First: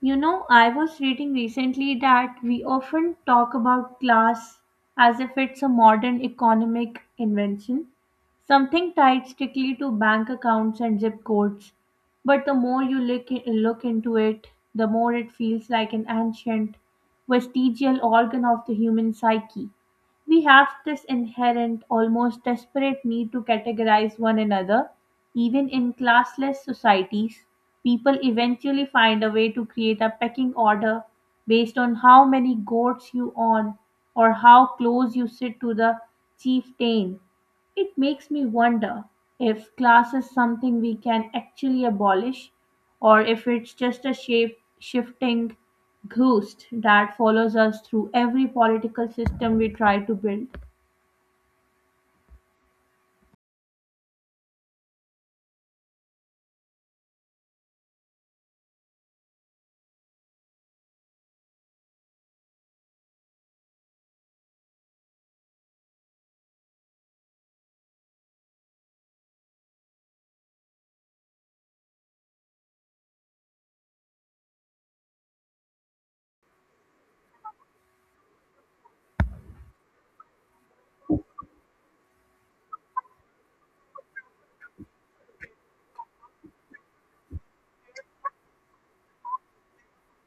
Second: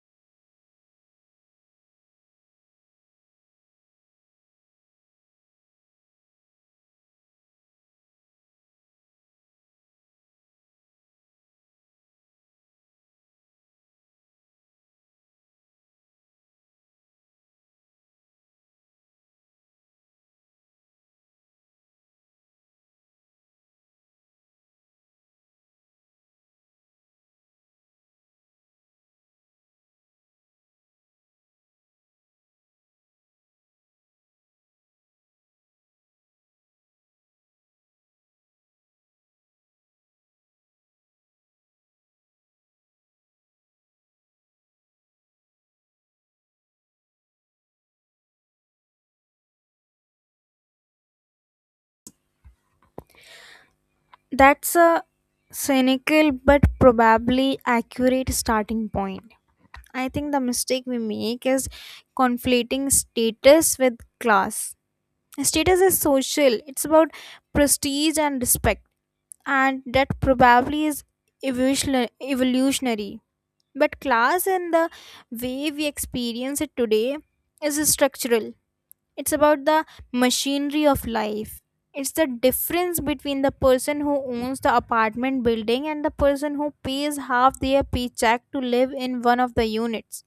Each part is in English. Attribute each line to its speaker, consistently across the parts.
Speaker 1: You know, I was reading recently that we often talk about class as if it's a modern economic invention, something tied strictly to bank accounts and zip codes. But the more you look into it, the more it feels like an ancient, vestigial organ of the human psyche. We have this inherent, almost desperate need to categorize one another. Even in classless societies, people eventually find a way to create a pecking order based on how many goats you own or how close you sit to the chieftain. It makes me wonder if class is something we can actually abolish or if it's just a shape shifting ghost that follows us through every political system we try to build.
Speaker 2: That's a cynical but probably accurate starting point. I think the mistake we make is conflating status with class. Status is social, it's about prestige and respect, and that probably is evolutionary. But class and the way we experience it today is structural. It's about the machinery of life. It's the difference between the person who owns the apartment building and the person who pays half their paycheck to live in one of the units.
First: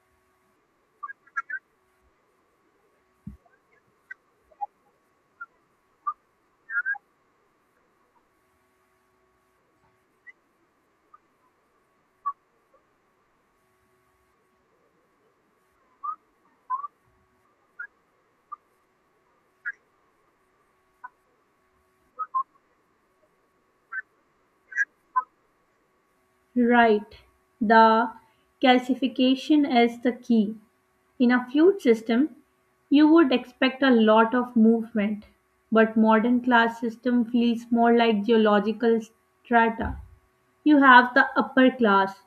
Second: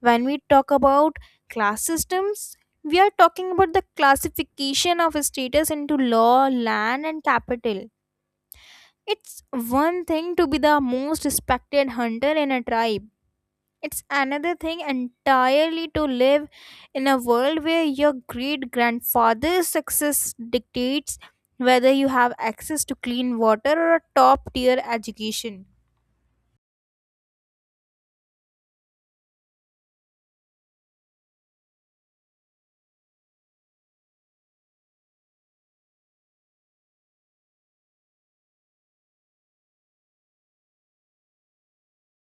Speaker 2: When we talk about class systems, we are talking about the classification of status into law, land, and capital. It's one thing to be the most respected hunter in a tribe. It's another thing entirely to live in a world where your great grandfather's success dictates whether you have access to clean water or a top tier education.
Speaker 1: Right. The calcification is the key. In a feud system, you would expect a lot of movement, but modern class system feels more like geological strata. You have the upper class,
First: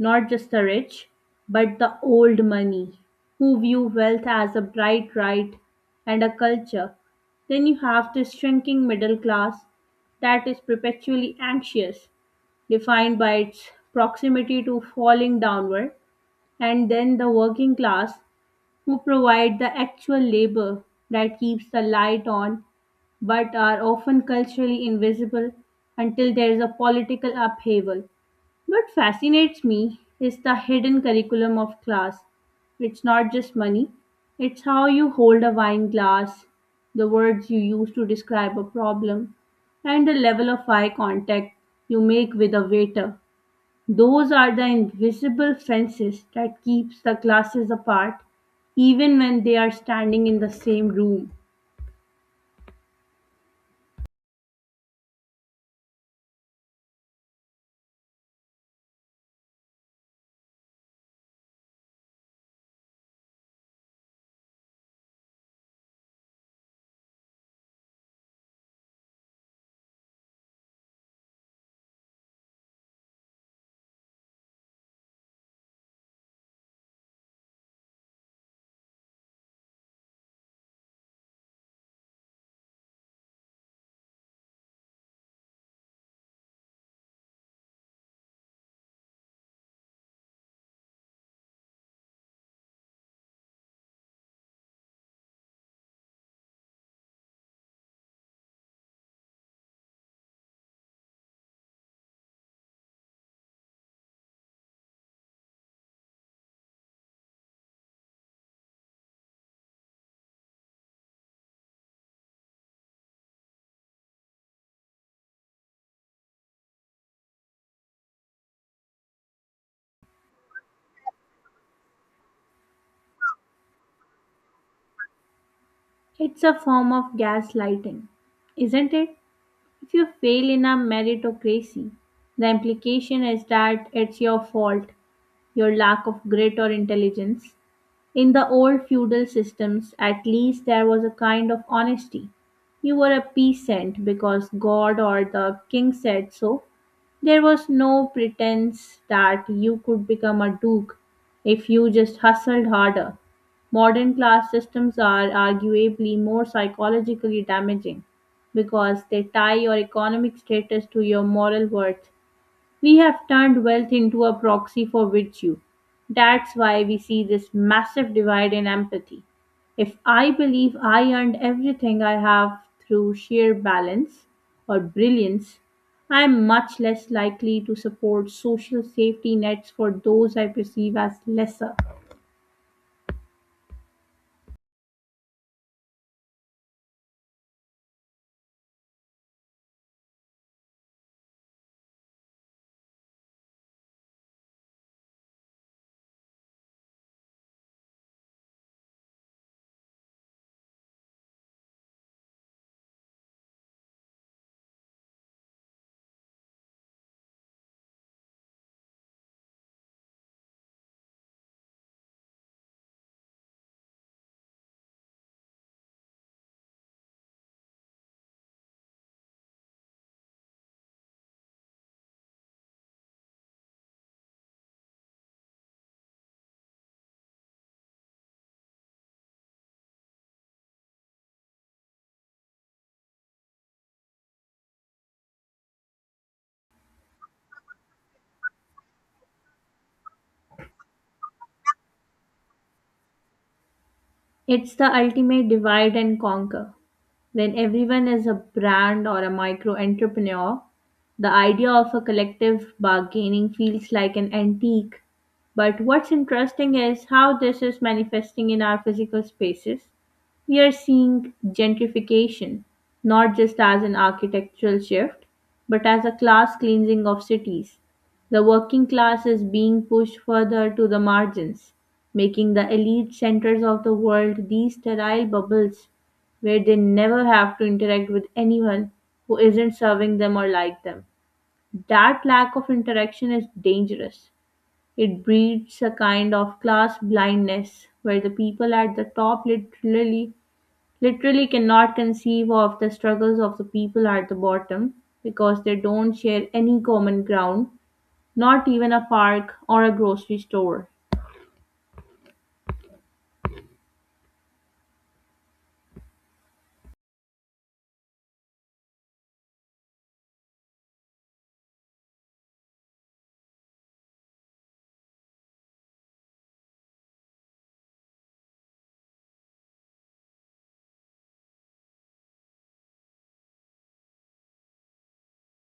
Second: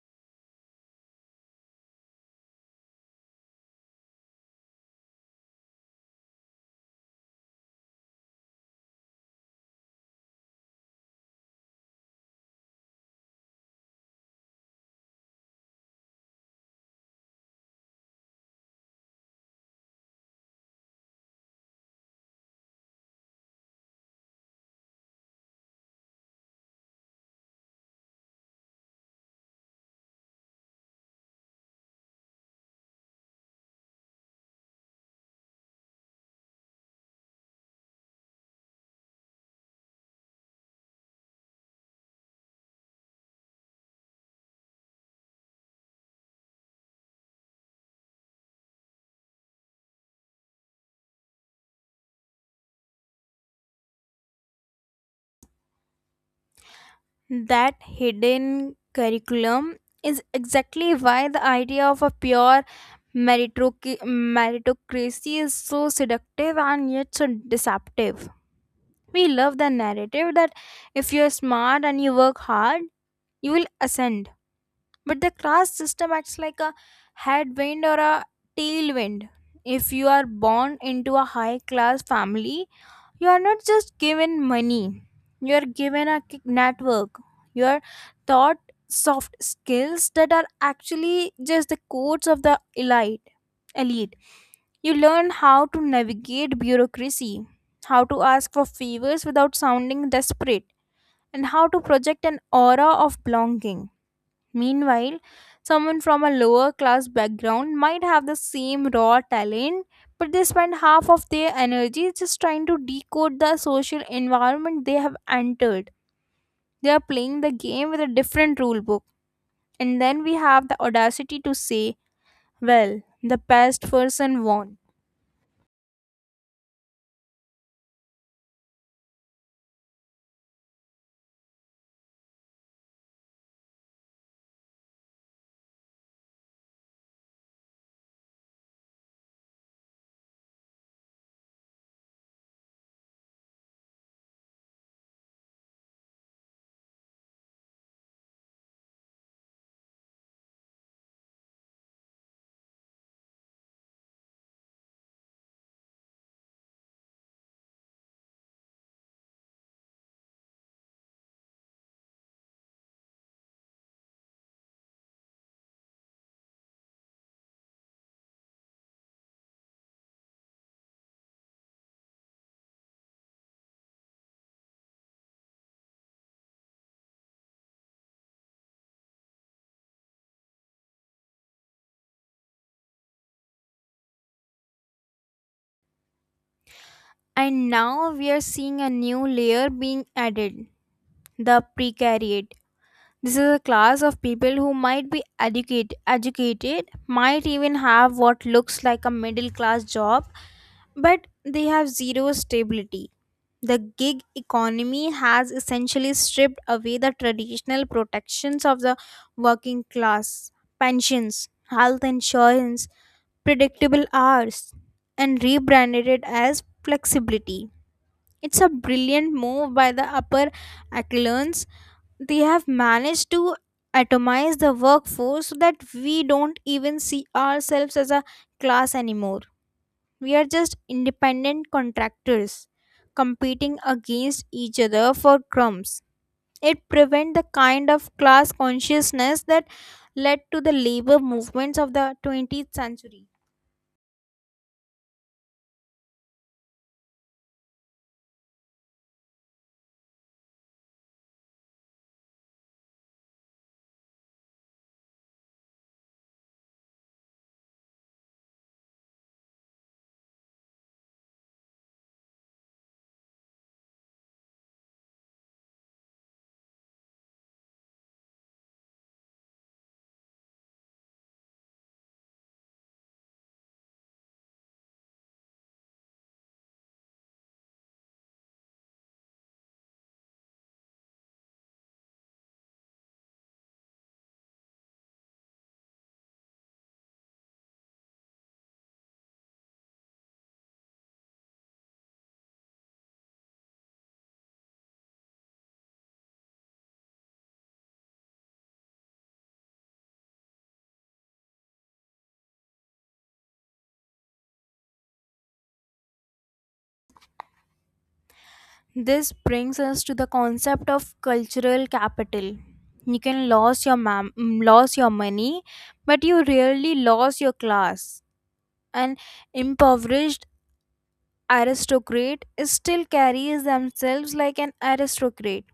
Speaker 1: not just the rich, but the old money, who view wealth as a bright right and a culture. Then you have this shrinking middle class that is perpetually anxious, defined by its proximity to falling downward, and then the working class who provide the actual labor that keeps the light on but are often culturally invisible until there is a political upheaval. What fascinates me is the hidden curriculum of class. It's not just money, it's how you hold a wine glass, the words you use to describe a problem, and the level of eye contact you make with a waiter. Those are the invisible fences that keeps the classes apart even when they are standing in the same room.
Speaker 2: That hidden curriculum is exactly why the idea of a pure meritocracy is so seductive and yet so deceptive. We love the narrative that if you're smart and you work hard, you will ascend, but the class system acts like a headwind or a tailwind. If you are born into a high class family, you are not just given money, you are given a network, you are taught soft skills that are actually just the codes of the elite elite. You learn how to navigate bureaucracy, how to ask for favors without sounding desperate, and how to project an aura of belonging. Meanwhile, someone from a lower class background might have the same raw talent, but they spend half of their energy just trying to decode the social environment they have entered. They are playing the game with a different rule book. And then we have the audacity to say, well, the best person won.
Speaker 1: It's a form of gaslighting, isn't it? If you fail in a meritocracy, the implication is that it's your fault, your lack of grit or intelligence. In the old feudal systems, at least, there was a kind of honesty. You were a peasant because God or the king said so. There was no pretense that you could become a duke if you just hustled harder. Modern class systems are arguably more psychologically damaging because they tie your economic status to your moral worth. We have turned wealth into a proxy for virtue. That's why we see this massive divide in empathy. If I believe I earned everything I have through sheer balance or brilliance, I am much less likely to support social safety nets for those I perceive as lesser.
Speaker 2: And now we are seeing a new layer being added, the precariat. This is a class of people who might be educated, might even have what looks like a middle class job, but they have zero stability. The gig economy has essentially stripped away the traditional protections of the working class: pensions, health insurance, predictable hours, and rebranded it as flexibility. It's a brilliant move by the upper echelons. They have managed to atomize the workforce so that we don't even see ourselves as a class anymore. We are just independent contractors competing against each other for crumbs. It prevents the kind of class consciousness that led to the labor movements of the 20th century.
Speaker 1: It's the ultimate divide and conquer. When everyone is a brand or a micro entrepreneur, the idea of a collective bargaining feels like an antique. But what's interesting is how this is manifesting in our physical spaces. We are seeing gentrification, not just as an architectural shift, but as a class cleansing of cities. The working class is being pushed further to the margins, making the elite centers of the world these sterile bubbles where they never have to interact with anyone who isn't serving them or like them. That lack of interaction is dangerous. It breeds a kind of class blindness where the people at the top literally cannot conceive of the struggles of the people at the bottom because they don't share any common ground, not even a park or a grocery store.
Speaker 2: This brings us to the concept of cultural capital. You can lose your lose your money, but you rarely lose your class. An impoverished aristocrat still carries themselves like an aristocrat.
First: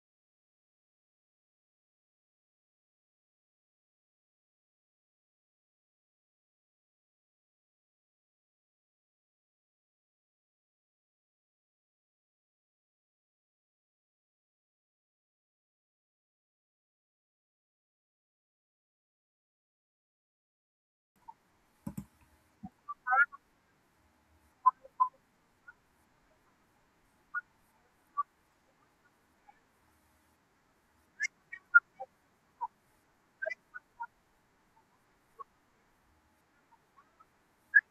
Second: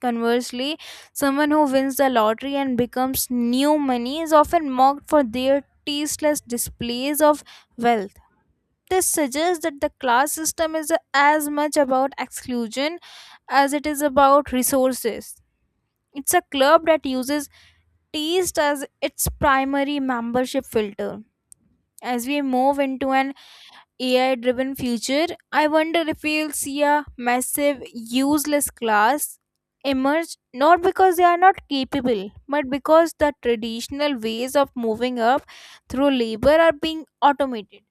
Speaker 2: Conversely, someone who wins the lottery and becomes new money is often mocked for their tasteless displays of wealth. This suggests that the class system is as much about exclusion as it is about resources. It's a club that uses taste as its primary membership filter. As we move into an AI driven future, I wonder if we'll see a massive useless class emerge, not because they are not capable, but because the traditional ways of moving up through labor are being automated.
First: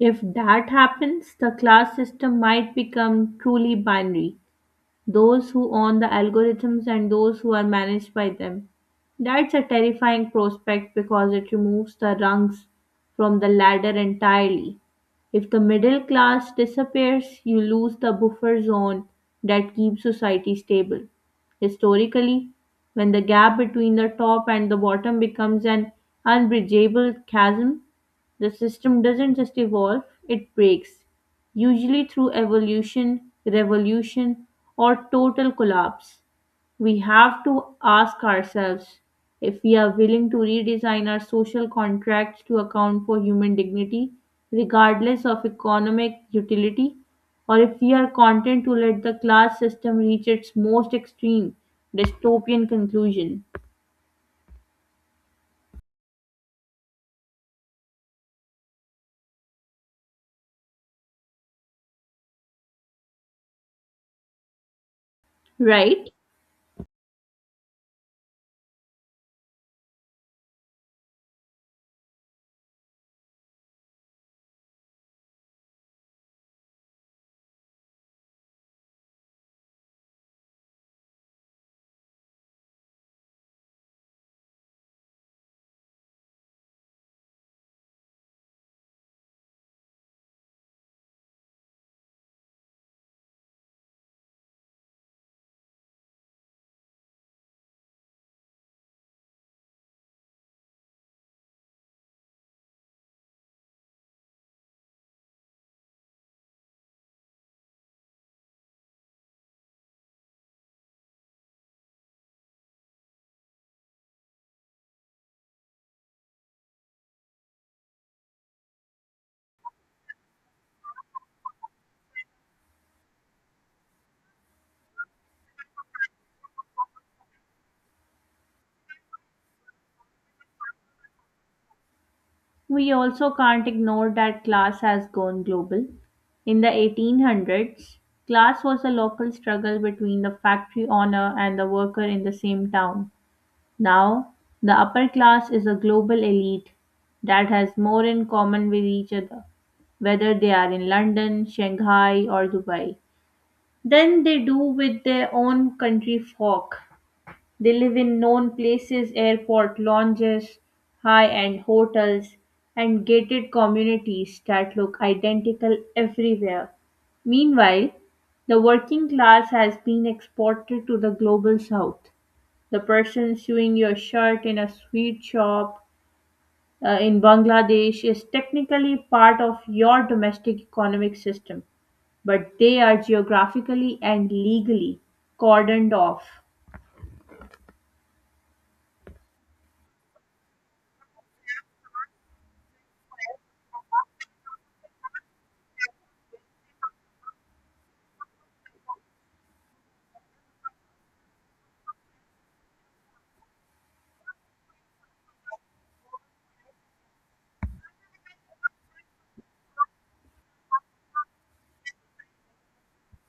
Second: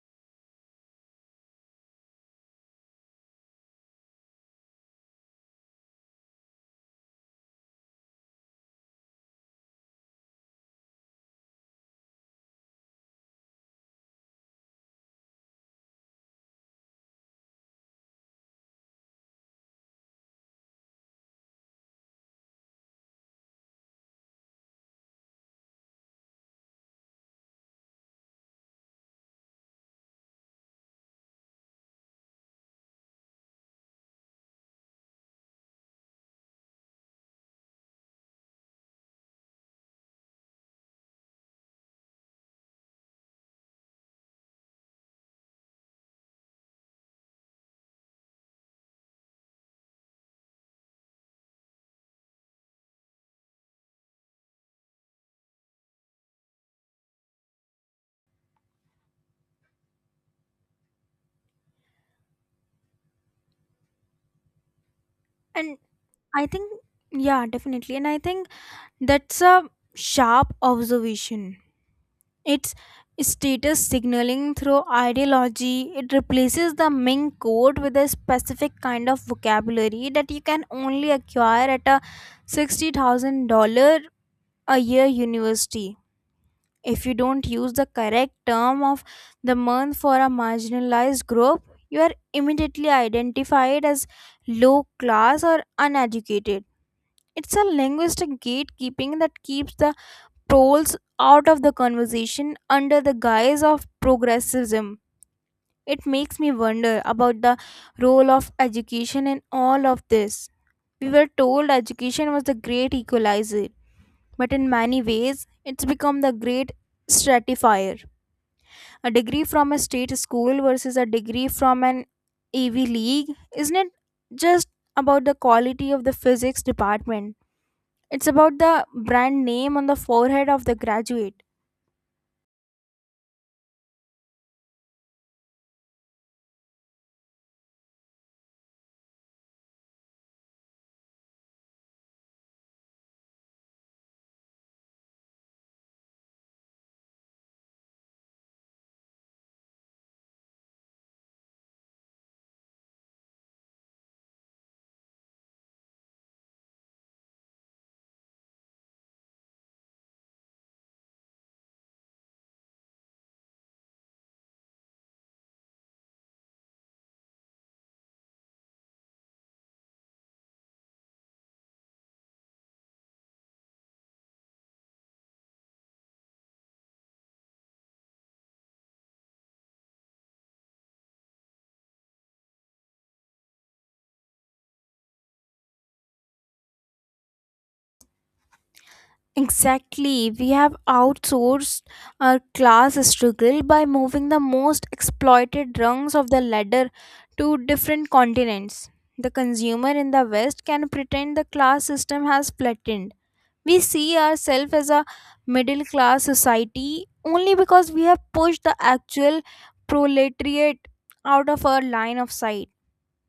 Speaker 1: If that happens, the class system might become truly binary, those who own the algorithms and those who are managed by them. That's a terrifying prospect because it removes the rungs from the ladder entirely. If the middle class disappears, you lose the buffer zone that keeps society stable. Historically, when the gap between the top and the bottom becomes an unbridgeable chasm, the system doesn't just evolve, it breaks, usually through evolution, revolution, or total collapse. We have to ask ourselves if we are willing to redesign our social contracts to account for human dignity, regardless of economic utility, or if we are content to let the class system reach its most extreme dystopian conclusion.
Speaker 2: And
Speaker 1: Right?
Speaker 2: I think, yeah, definitely. And I think that's a sharp observation. It's status signaling through ideology. It replaces the Ming code with a specific kind of vocabulary that you can only acquire at a $60,000 a year university. If you don't use the correct term of the month for a marginalized group, you are immediately identified as low class or uneducated. It's a linguistic gatekeeping that keeps the trolls out of the conversation under the guise of progressivism. It makes me wonder about the role of education in all of this. We were told education was the great equalizer, but in many ways, it's become the great stratifier. A degree from a state school versus a degree from an AV league isn't it just about the quality of the physics department. It's about the brand name on the forehead of the graduate.
Speaker 1: We also can't ignore that class has gone global. In the 1800s, class was a local struggle between the factory owner and the worker in the same town. Now, the upper class is a global elite that has more in common with each other, whether they are in London, Shanghai, or Dubai, than they do with their own country folk. They live in known places, airport lounges, high-end hotels, and gated communities that look identical everywhere. Meanwhile, the working class has been exported to the global south. The person sewing your shirt in a sweet shop, in Bangladesh, is technically part of your domestic economic system, but they are geographically and legally cordoned off.
Speaker 2: Exactly. We have outsourced our class struggle by moving the most exploited rungs of the ladder to different continents. The consumer in the West can pretend the class system has flattened. We see ourselves as a middle class society only because we have pushed the actual proletariat out of our line of sight.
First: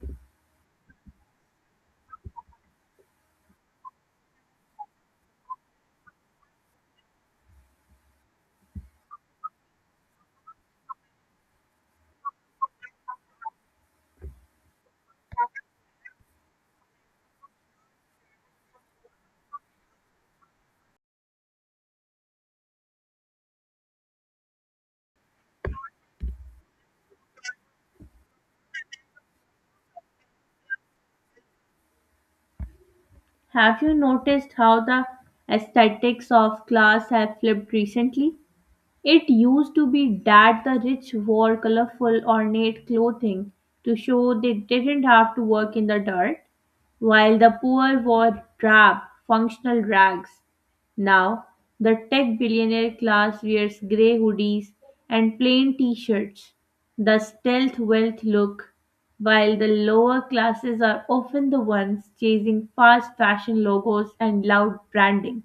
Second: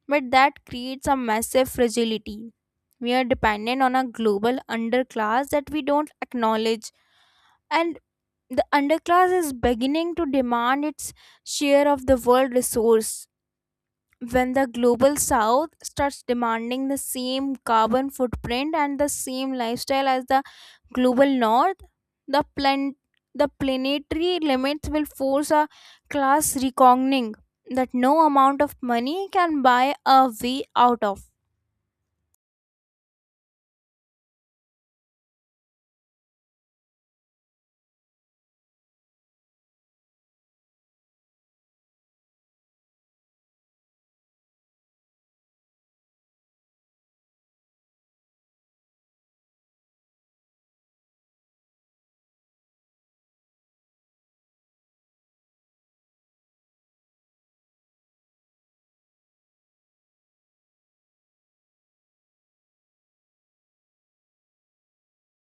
Speaker 2: But that creates a massive fragility. We are dependent on a global underclass that we don't acknowledge, and the underclass is beginning to demand its share of the world resource. When the global south starts demanding the same carbon footprint and the same lifestyle as the global north, the the planetary limits will force a class reckoning that no amount of money can buy a way out of.
Speaker 1: Have you noticed how the aesthetics of class have flipped recently? It used to be that the rich wore colorful, ornate clothing to show they didn't have to work in the dirt, while the poor wore drab, functional rags. Now, the tech billionaire class wears grey hoodies and plain t shirts, the stealth wealth look, while the lower classes are often the ones chasing fast fashion logos and loud branding.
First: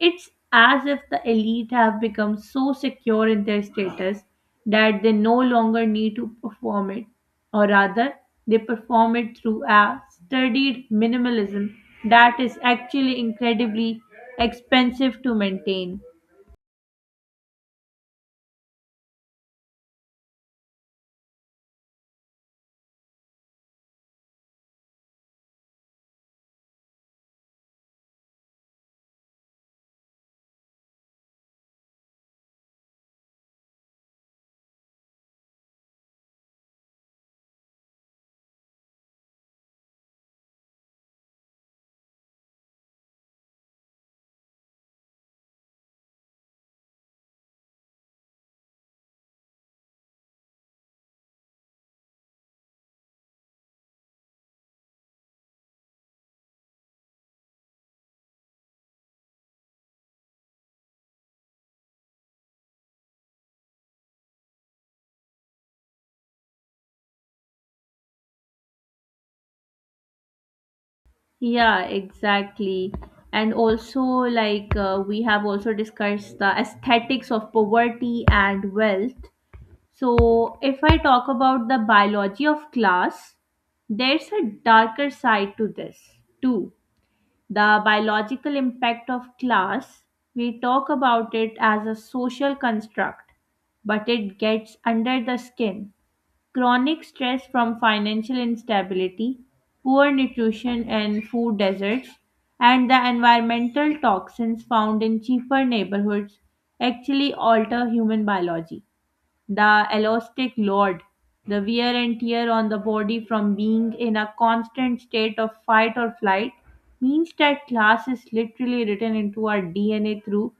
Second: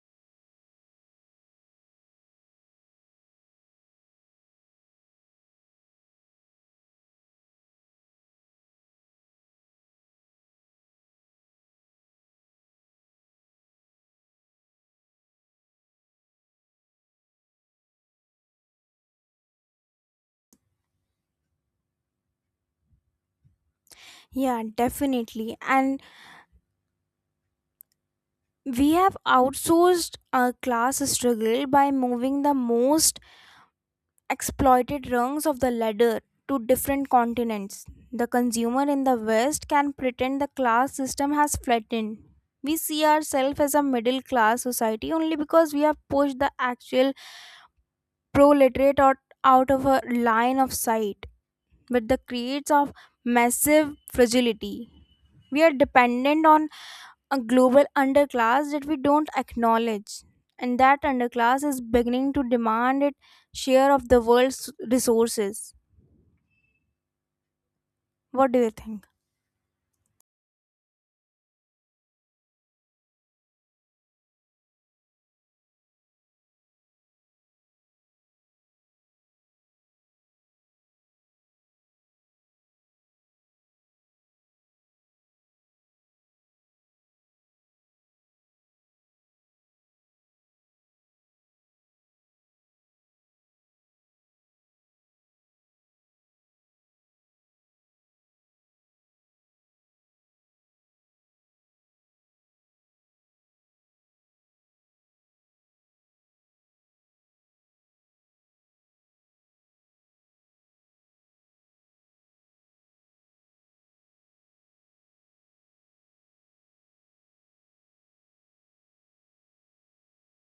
Speaker 1: It's as if the elite have become so secure in their status that they no longer need to perform it, or rather, they perform it through a studied minimalism that is actually incredibly expensive to maintain.
Speaker 2: Yeah, definitely. And we have outsourced our class struggle by moving the most exploited rungs of the ladder to different continents. The consumer in the West can pretend the class system has flattened. We see ourselves as a middle class society only because we have pushed the actual proletariat out of a line of sight. But the creates of massive fragility. We are dependent on a global underclass that we don't acknowledge. And that underclass is beginning to demand its share of the world's resources. What do you think?
Speaker 1: Yeah, exactly. And also, we have also discussed the aesthetics of poverty and wealth. So, if I talk about the biology of class, there's a darker side to this too. The biological impact of class, we talk about it as a social construct, but it gets under the skin. Chronic stress from financial instability, poor nutrition and food deserts, and the environmental toxins found in cheaper neighborhoods actually alter human biology, the elastic load, the wear and tear on the body from being in a constant state of fight or flight, means that class is literally written into our DNA through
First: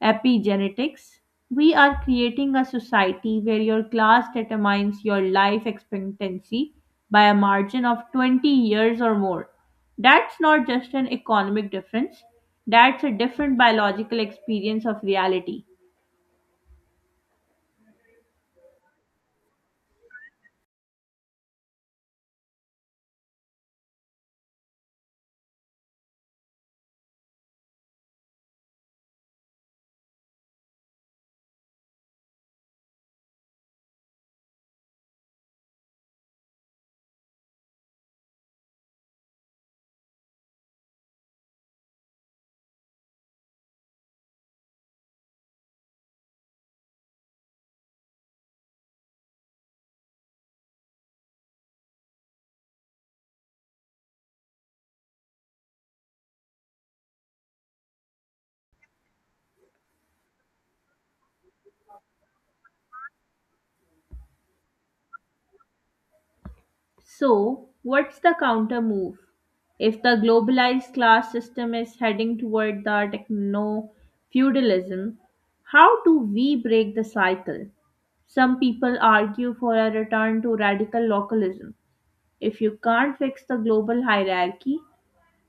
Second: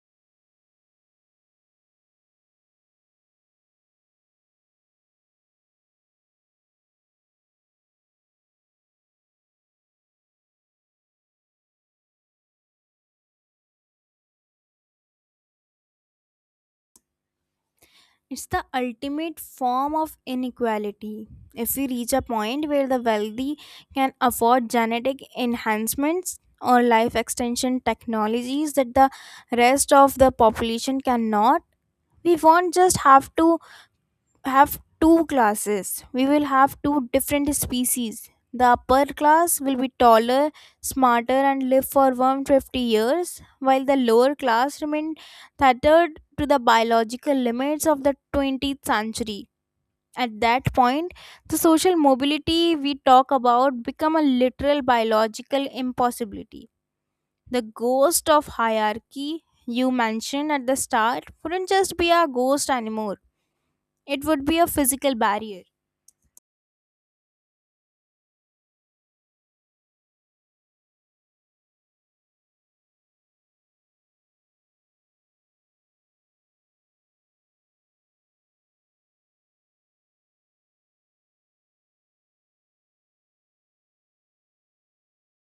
Speaker 1: epigenetics. We are creating a society where your class determines your life expectancy by a margin of 20 years or more. That's not just an economic difference, that's a different biological experience of reality.
Speaker 2: It's the ultimate form of inequality. If we reach a point where the wealthy can afford genetic enhancements or life extension technologies that the rest of the population cannot, we won't just have two classes. We will have two different species. The upper class will be taller, smarter, and live for 150 years, while the lower class remain tethered to the biological limits of the 20th century. At that point, the social mobility we talk about become a literal biological impossibility. The ghost of hierarchy you mentioned at the start wouldn't just be a ghost anymore. It would be a physical barrier.
Speaker 1: So, what's the counter move? If the globalized class system is heading toward the techno feudalism, how do we break the cycle? Some people argue for a return to radical localism. If you can't fix the global hierarchy,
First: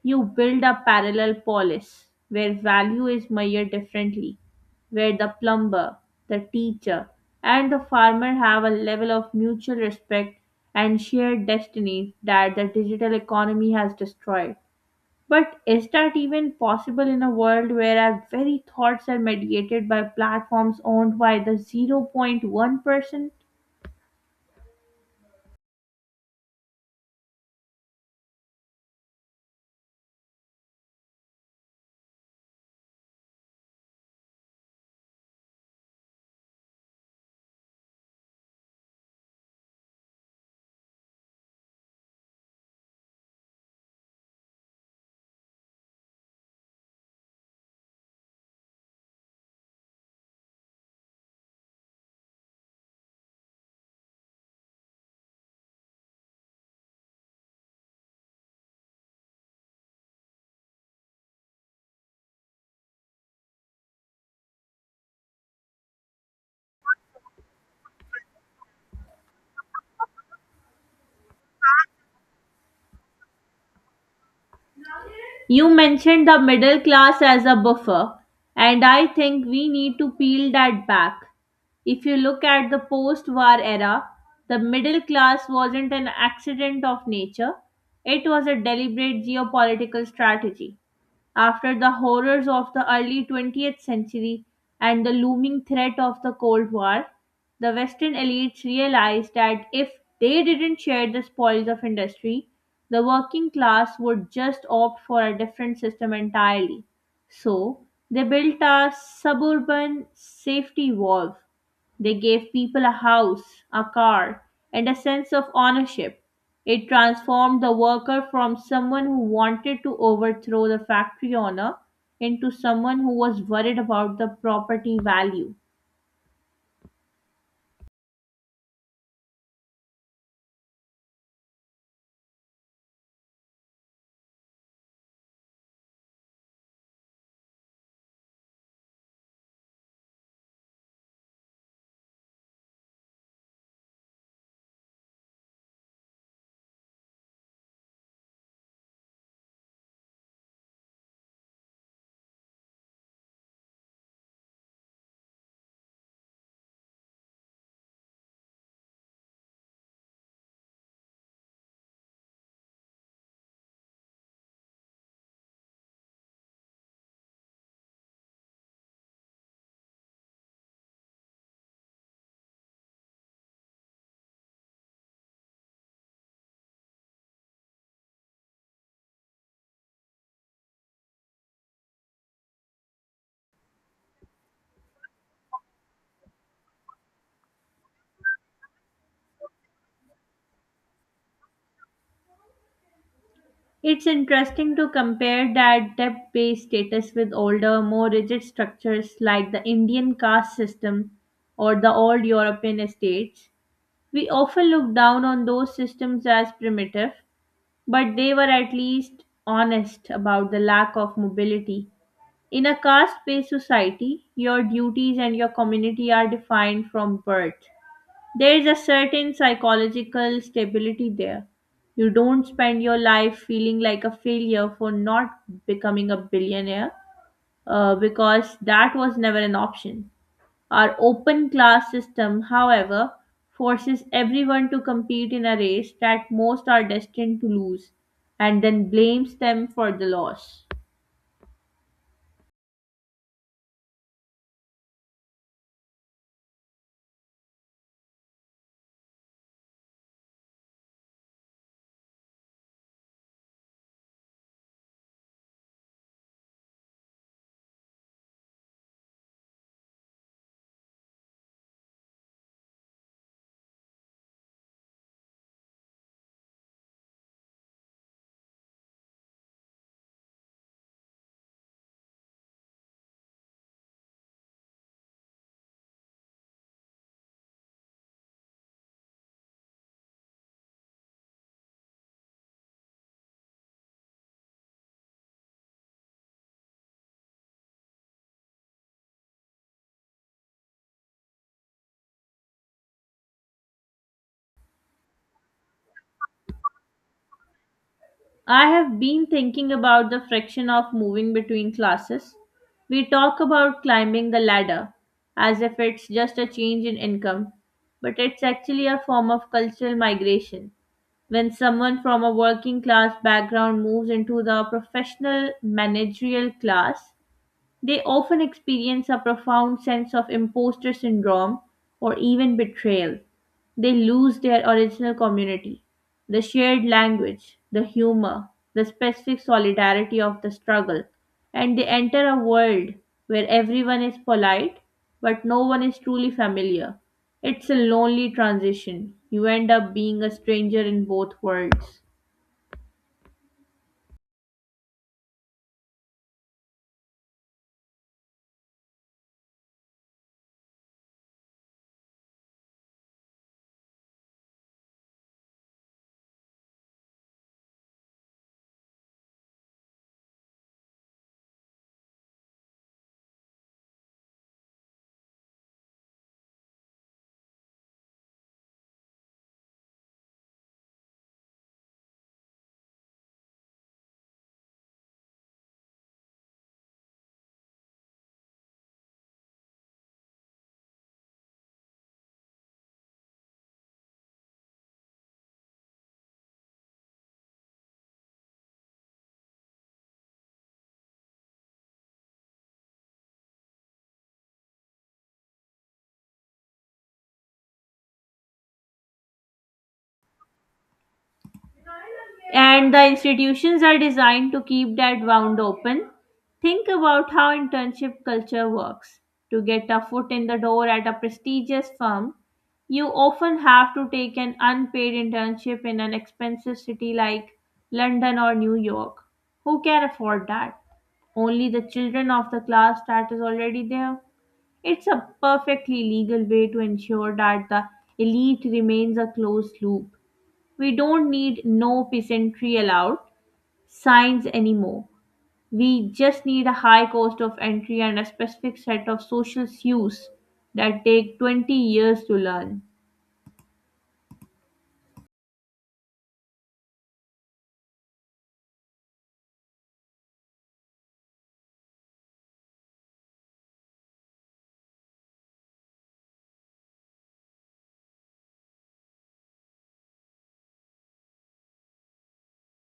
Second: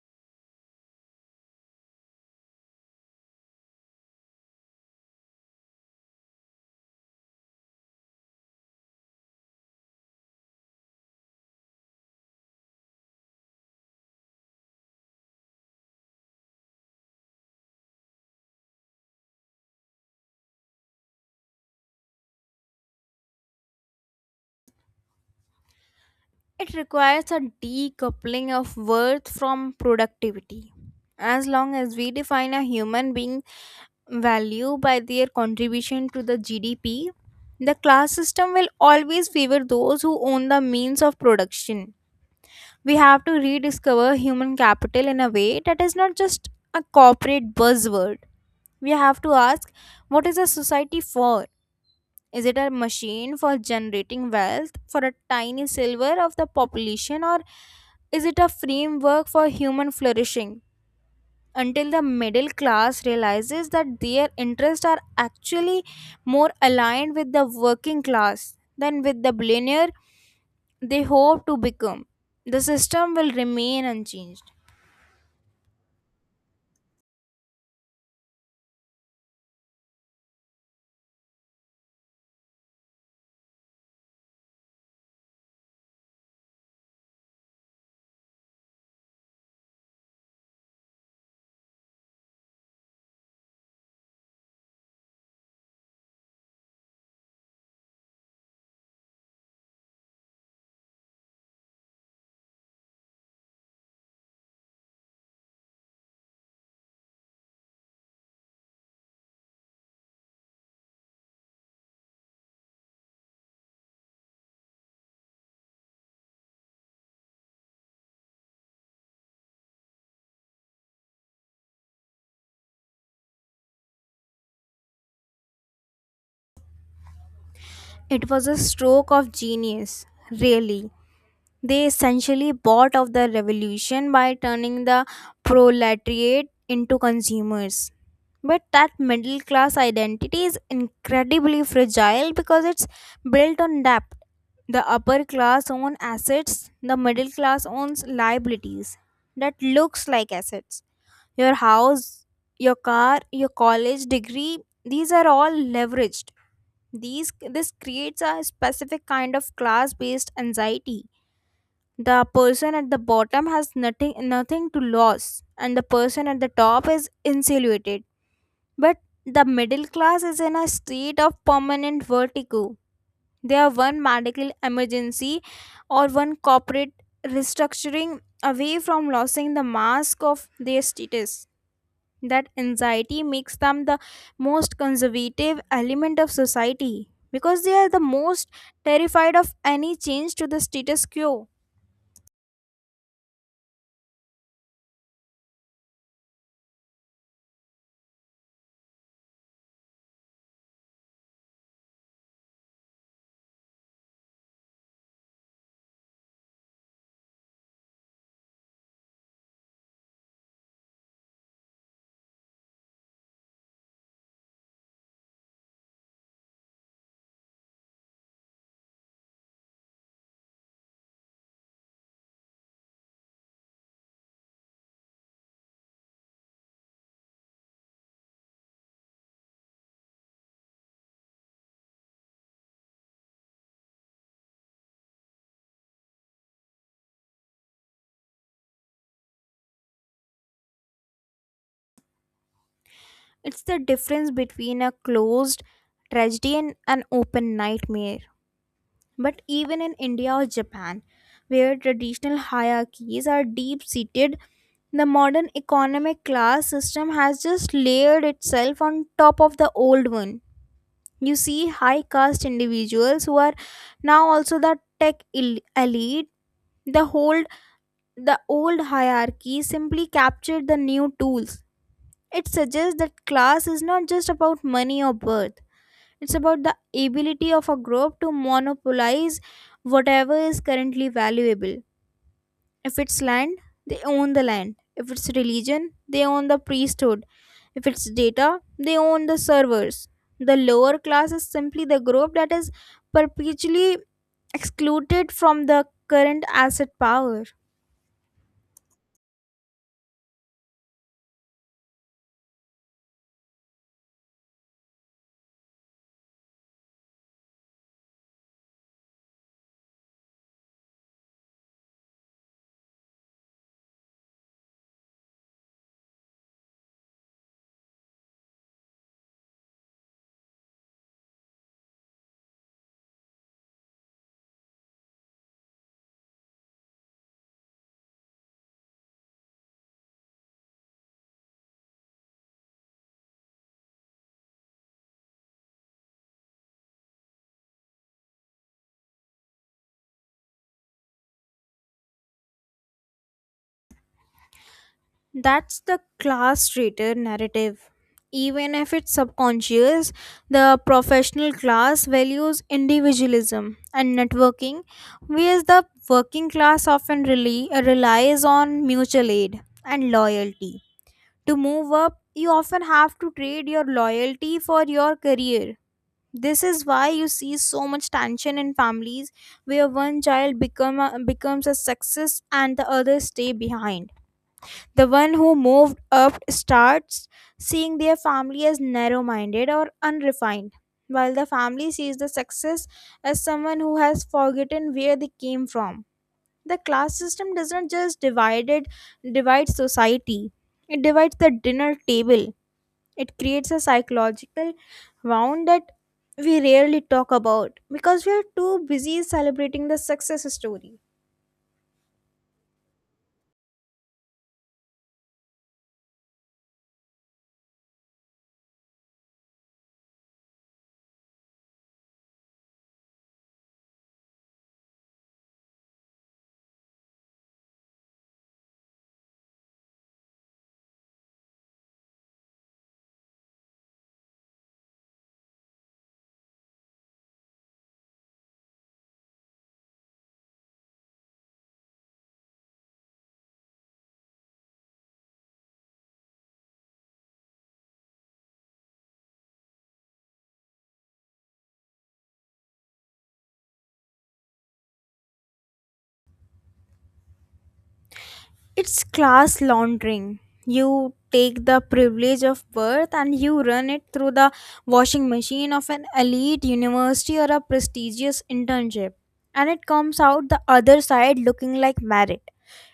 Speaker 1: you build a parallel polis where value is measured differently, where the plumber, the teacher, and the farmer have a level of mutual respect and shared destiny that the digital economy has destroyed. But is that even possible in a world where our very thoughts are mediated by platforms owned by the 0.1%?
Speaker 2: It requires a decoupling of worth from productivity. As long as we define a human being value by their contribution to the GDP, the class system will always favor those who own the means of production. We have to rediscover human capital in a way that is not just a corporate buzzword. We have to ask, what is a society for? Is it a machine for generating wealth for a tiny silver of the population, or is it a framework for human flourishing? Until the middle class realizes that their interests are actually more aligned with the working class than with the billionaire they hope to become, the system will remain unchanged.
Speaker 1: You mentioned the middle class as a buffer, and I think we need to peel that back. If you look at the post war era, the middle class wasn't an accident of nature, it was a deliberate geopolitical strategy. After the horrors of the early 20th century and the looming threat of the Cold War, the Western elites realized that if they didn't share the spoils of industry, the working class would just opt for a different system entirely. So, they built a suburban safety valve. They gave people a house, a car, and a sense of ownership. It transformed the worker from someone who wanted to overthrow the factory owner into someone who was worried about the property value.
Speaker 2: It was a stroke of genius, really. They essentially bought off the revolution by turning the proletariat into consumers. But that middle class identity is incredibly fragile because it's built on debt. The upper class owns assets, the middle class owns liabilities that looks like assets. Your house, your car, your college degree, these are all leveraged. These this creates a specific kind of class based anxiety. The person at the bottom has nothing to lose and the person at the top is insulated, but the middle class is in a state of permanent vertigo. They are one medical emergency or one corporate restructuring away from losing the mask of their status. That anxiety makes them the most conservative element of society because they are the most terrified of any change to the status quo.
Speaker 1: It's interesting to compare that debt based status with older, more rigid structures like the Indian caste system or the old European estates. We often look down on those systems as primitive, but they were at least honest about the lack of mobility. In a caste based society, your duties and your community are defined from birth. There is a certain psychological stability there. You don't spend your life feeling like a failure for not becoming a billionaire, because that was never an option. Our open class system, however, forces everyone to compete in a race that most are destined to lose and then blames them for the loss.
Speaker 2: It's the difference between a closed tragedy and an open nightmare. But even in India or Japan, where traditional hierarchies are deep seated, the modern economic class system has just layered itself on top of the old one. You see high caste individuals who are now also the tech elite. The whole the old hierarchy simply captured the new tools. It suggests that class is not just about money or birth. It's about the ability of a group to monopolize whatever is currently valuable. If it's land, they own the land. If it's religion, they own the priesthood. If it's data, they own the servers. The lower class is simply the group that is perpetually excluded from the current asset power.
Speaker 1: I have been thinking about the friction of moving between classes. We talk about climbing the ladder as if it's just a change in income, but it's actually a form of cultural migration. When someone from a working class background moves into the professional managerial class, they often experience a profound sense of imposter syndrome or even betrayal. They lose their original community, the shared language, the humor, the specific solidarity of the struggle, and they enter a world where everyone is polite but no one is truly familiar. It's a lonely transition. You end up being a stranger in both worlds.
Speaker 2: That's the class traitor narrative. Even if it's subconscious, the professional class values individualism and networking, whereas the working class often relies on mutual aid and loyalty. To move up, you often have to trade your loyalty for your career. This is why you see so much tension in families where one child becomes a success and the others stay behind. The one who moved up starts seeing their family as narrow minded or unrefined, while the family sees the success as someone who has forgotten where they came from. The class system doesn't just divide society. It divides the dinner table. It creates a psychological wound that we rarely talk about because we are too busy celebrating the success story.
Speaker 1: And the institutions are designed to keep that wound open. Think about how internship culture works. To get a foot in the door at a prestigious firm, you often have to take an unpaid internship in an expensive city like London or New York. Who can afford that? Only the children of the class that is already there. It's a perfectly legal way to ensure that the elite remains a closed loop. We don't need no peasantry allowed, science anymore. We just need a high cost of entry and a specific set of social cues that take 20 years to learn.
Speaker 2: It's class laundering. You take the privilege of birth and you run it through the washing machine of an elite university or a prestigious internship. And it comes out the other side looking like merit.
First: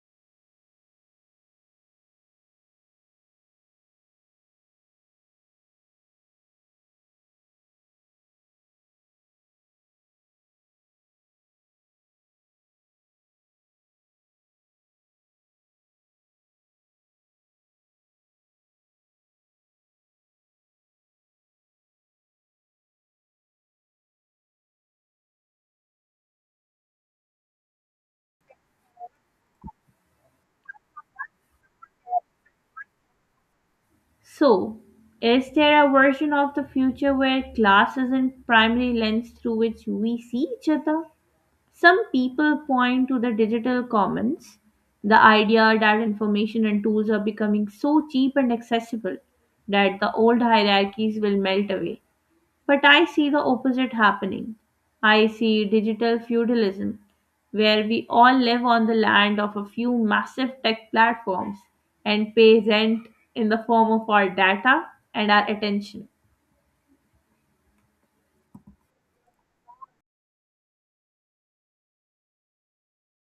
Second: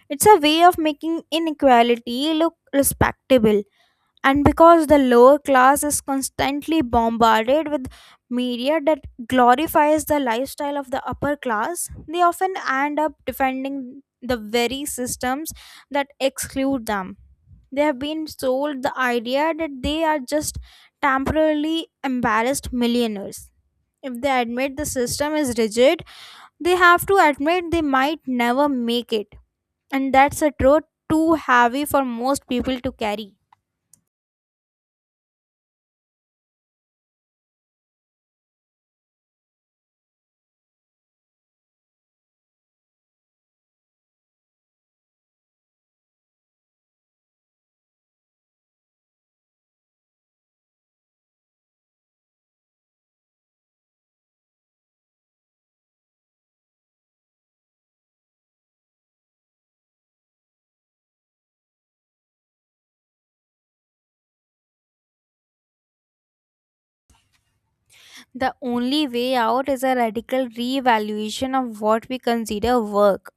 Speaker 2: It's a way of making inequality look respectable, and because the lower class is constantly bombarded with media that glorifies the lifestyle of the upper class, they often end up defending the very systems that exclude them. They have been sold the idea that they are just temporarily embarrassed millionaires. If they admit the system is rigid, they have to admit they might never make it, and that's a truth too heavy for most people to carry.
Speaker 1: So, is there a version of the future where class isn't primary lens through which we see each other? Some people point to the digital commons, the idea that information and tools are becoming so cheap and accessible that the old hierarchies will melt away. But I see the opposite happening. I see digital feudalism, where we all live on the land of a few massive tech platforms and pay rent in the form of our data and our attention.
Speaker 2: The only way out is a radical reevaluation of what we consider work.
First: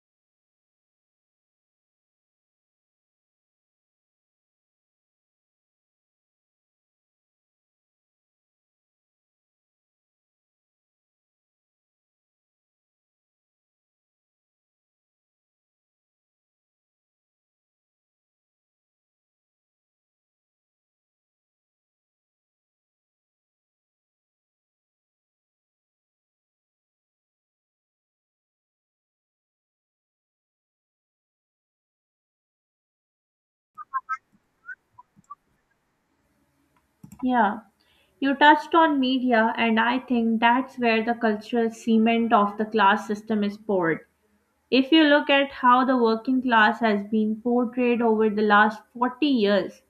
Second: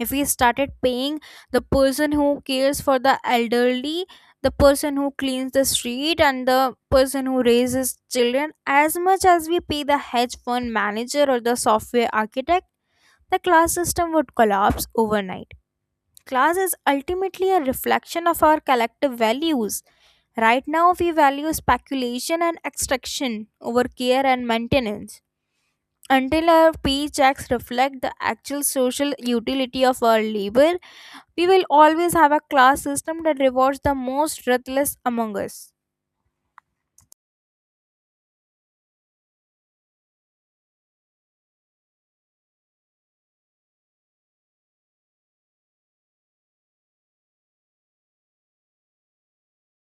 Speaker 2: If we started paying the person who cares for the elderly, the person who cleans the street, and the person who raises children as much as we pay the hedge fund manager or the software architect, the class system would collapse overnight. Class is ultimately a reflection of our collective values. Right now, we value speculation and extraction over care and maintenance. Until our paychecks reflect the actual social utility of our labor, we will always have a class system that rewards the most ruthless among us.
Speaker 1: Yeah. You touched on media, and I think that's where the cultural cement of the class system is poured. If you look at how the working class has been portrayed over the last 40 years,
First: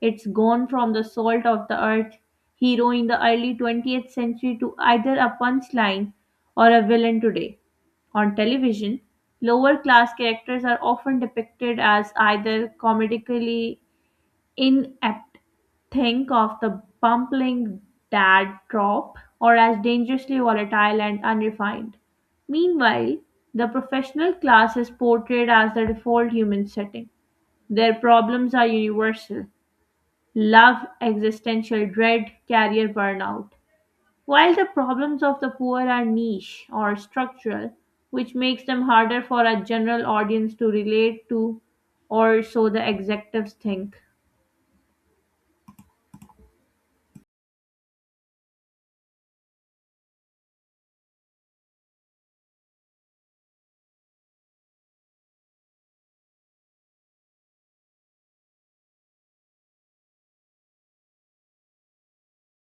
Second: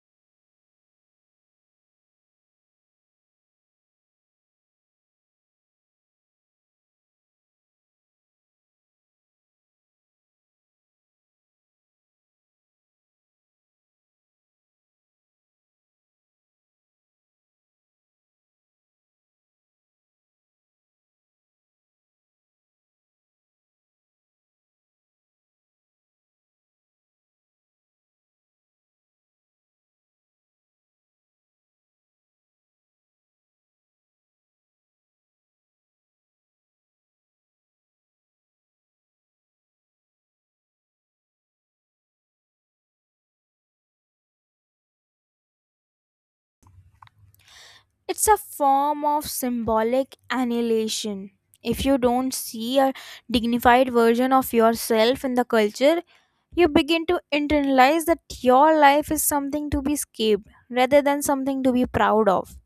Speaker 1: it's gone from the salt of the earth hero in the early 20th century to either a punchline or a villain today. On television, lower class characters are often depicted as either comedically inept, think of the bumbling dad drop, or as dangerously volatile and unrefined. Meanwhile, the professional class is portrayed as the default human setting. Their problems are universal, love, existential dread, career burnout. While the problems of the poor are niche or structural, which makes them harder for a general audience to relate to, or so the executives think.
Speaker 2: It's a form of symbolic annihilation. If you don't see a dignified version of yourself in the culture, you begin to internalize that your life is something to be escaped rather than something to be proud of.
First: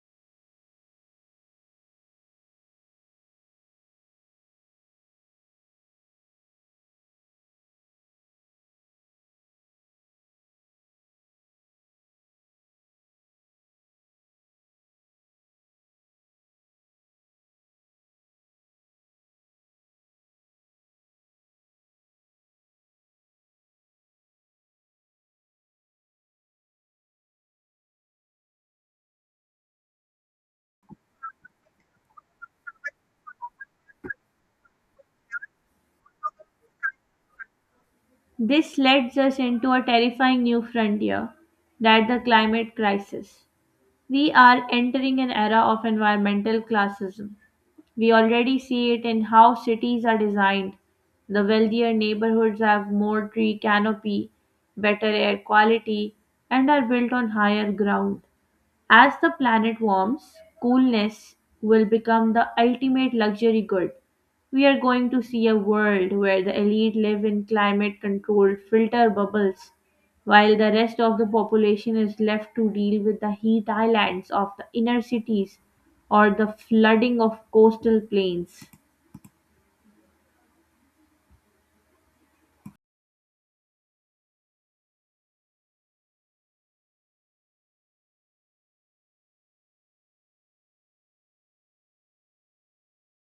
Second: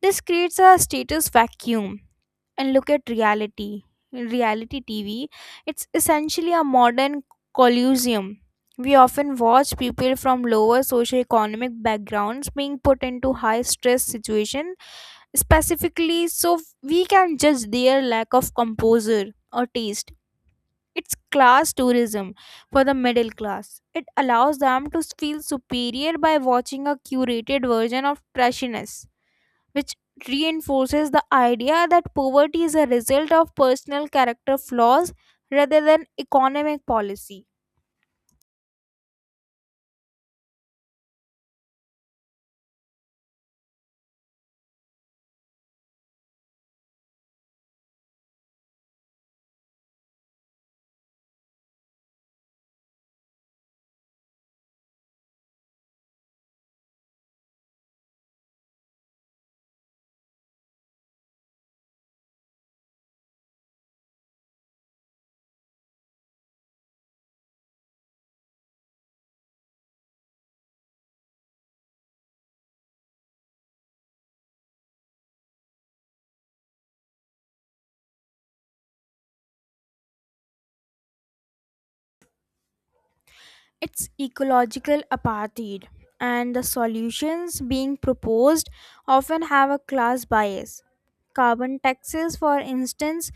Speaker 2: This creates a status vacuum. And look at reality. Reality TV, it's essentially a modern colosseum. We often watch people from lower socioeconomic backgrounds being put into high stress situations specifically so we can judge their lack of composure or taste. It's class tourism for the middle class. It allows them to feel superior by watching a curated version of trashiness, which reinforces the idea that poverty is a result of personal character flaws rather than economic policy.
Speaker 1: This leads us into a terrifying new frontier, that the climate crisis. We are entering an era of environmental classism. We already see it in how cities are designed. The wealthier neighborhoods have more tree canopy, better air quality, and are built on higher ground. As the planet warms, coolness will become the ultimate luxury good. We are going to see a world where the elite live in climate controlled filter bubbles, while the rest of the population is left to deal with the heat islands of the inner cities or the flooding of coastal plains.
Speaker 2: It's ecological apartheid, and the solutions being proposed often have a class bias. Carbon taxes, for instance,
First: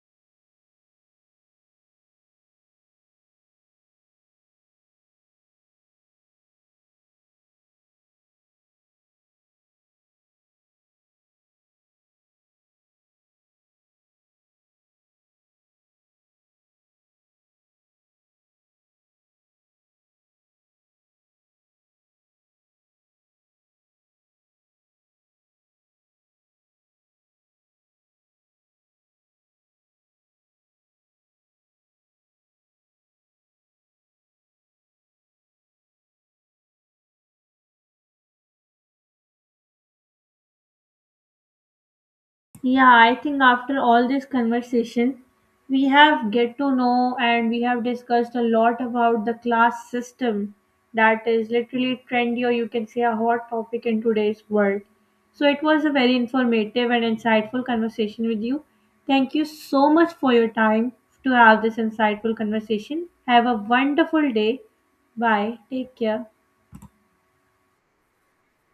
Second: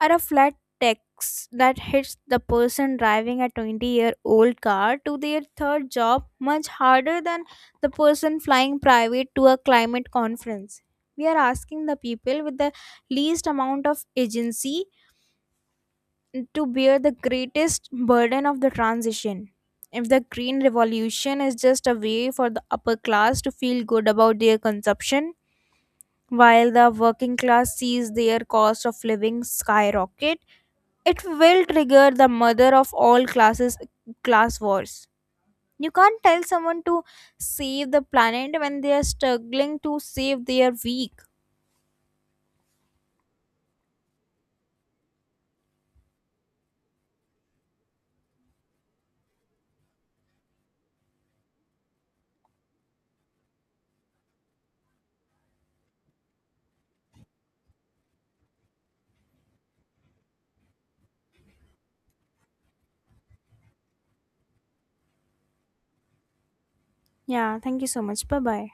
Speaker 2: or a flat tax that hits the person driving a 20-year-old car to their third job much harder than the person flying private to a climate conference. We are asking the people with the least amount of agency to bear the greatest burden of the transition. If the green revolution is just a way for the upper class to feel good about their consumption, while the working class sees their cost of living skyrocket, it will trigger the mother of all class wars. You can't tell someone to save the planet when they are struggling to save their week.
Speaker 1: Yeah, I think after all this conversation, we have get to know and we have discussed a lot about the class system that is literally trendy, or you can say a hot topic in today's world. So it was a very informative and insightful conversation with you. Thank you so much for your time to have this insightful conversation. Have a wonderful day. Bye. Take care.
Speaker 2: Yeah, thank you so much. Bye bye.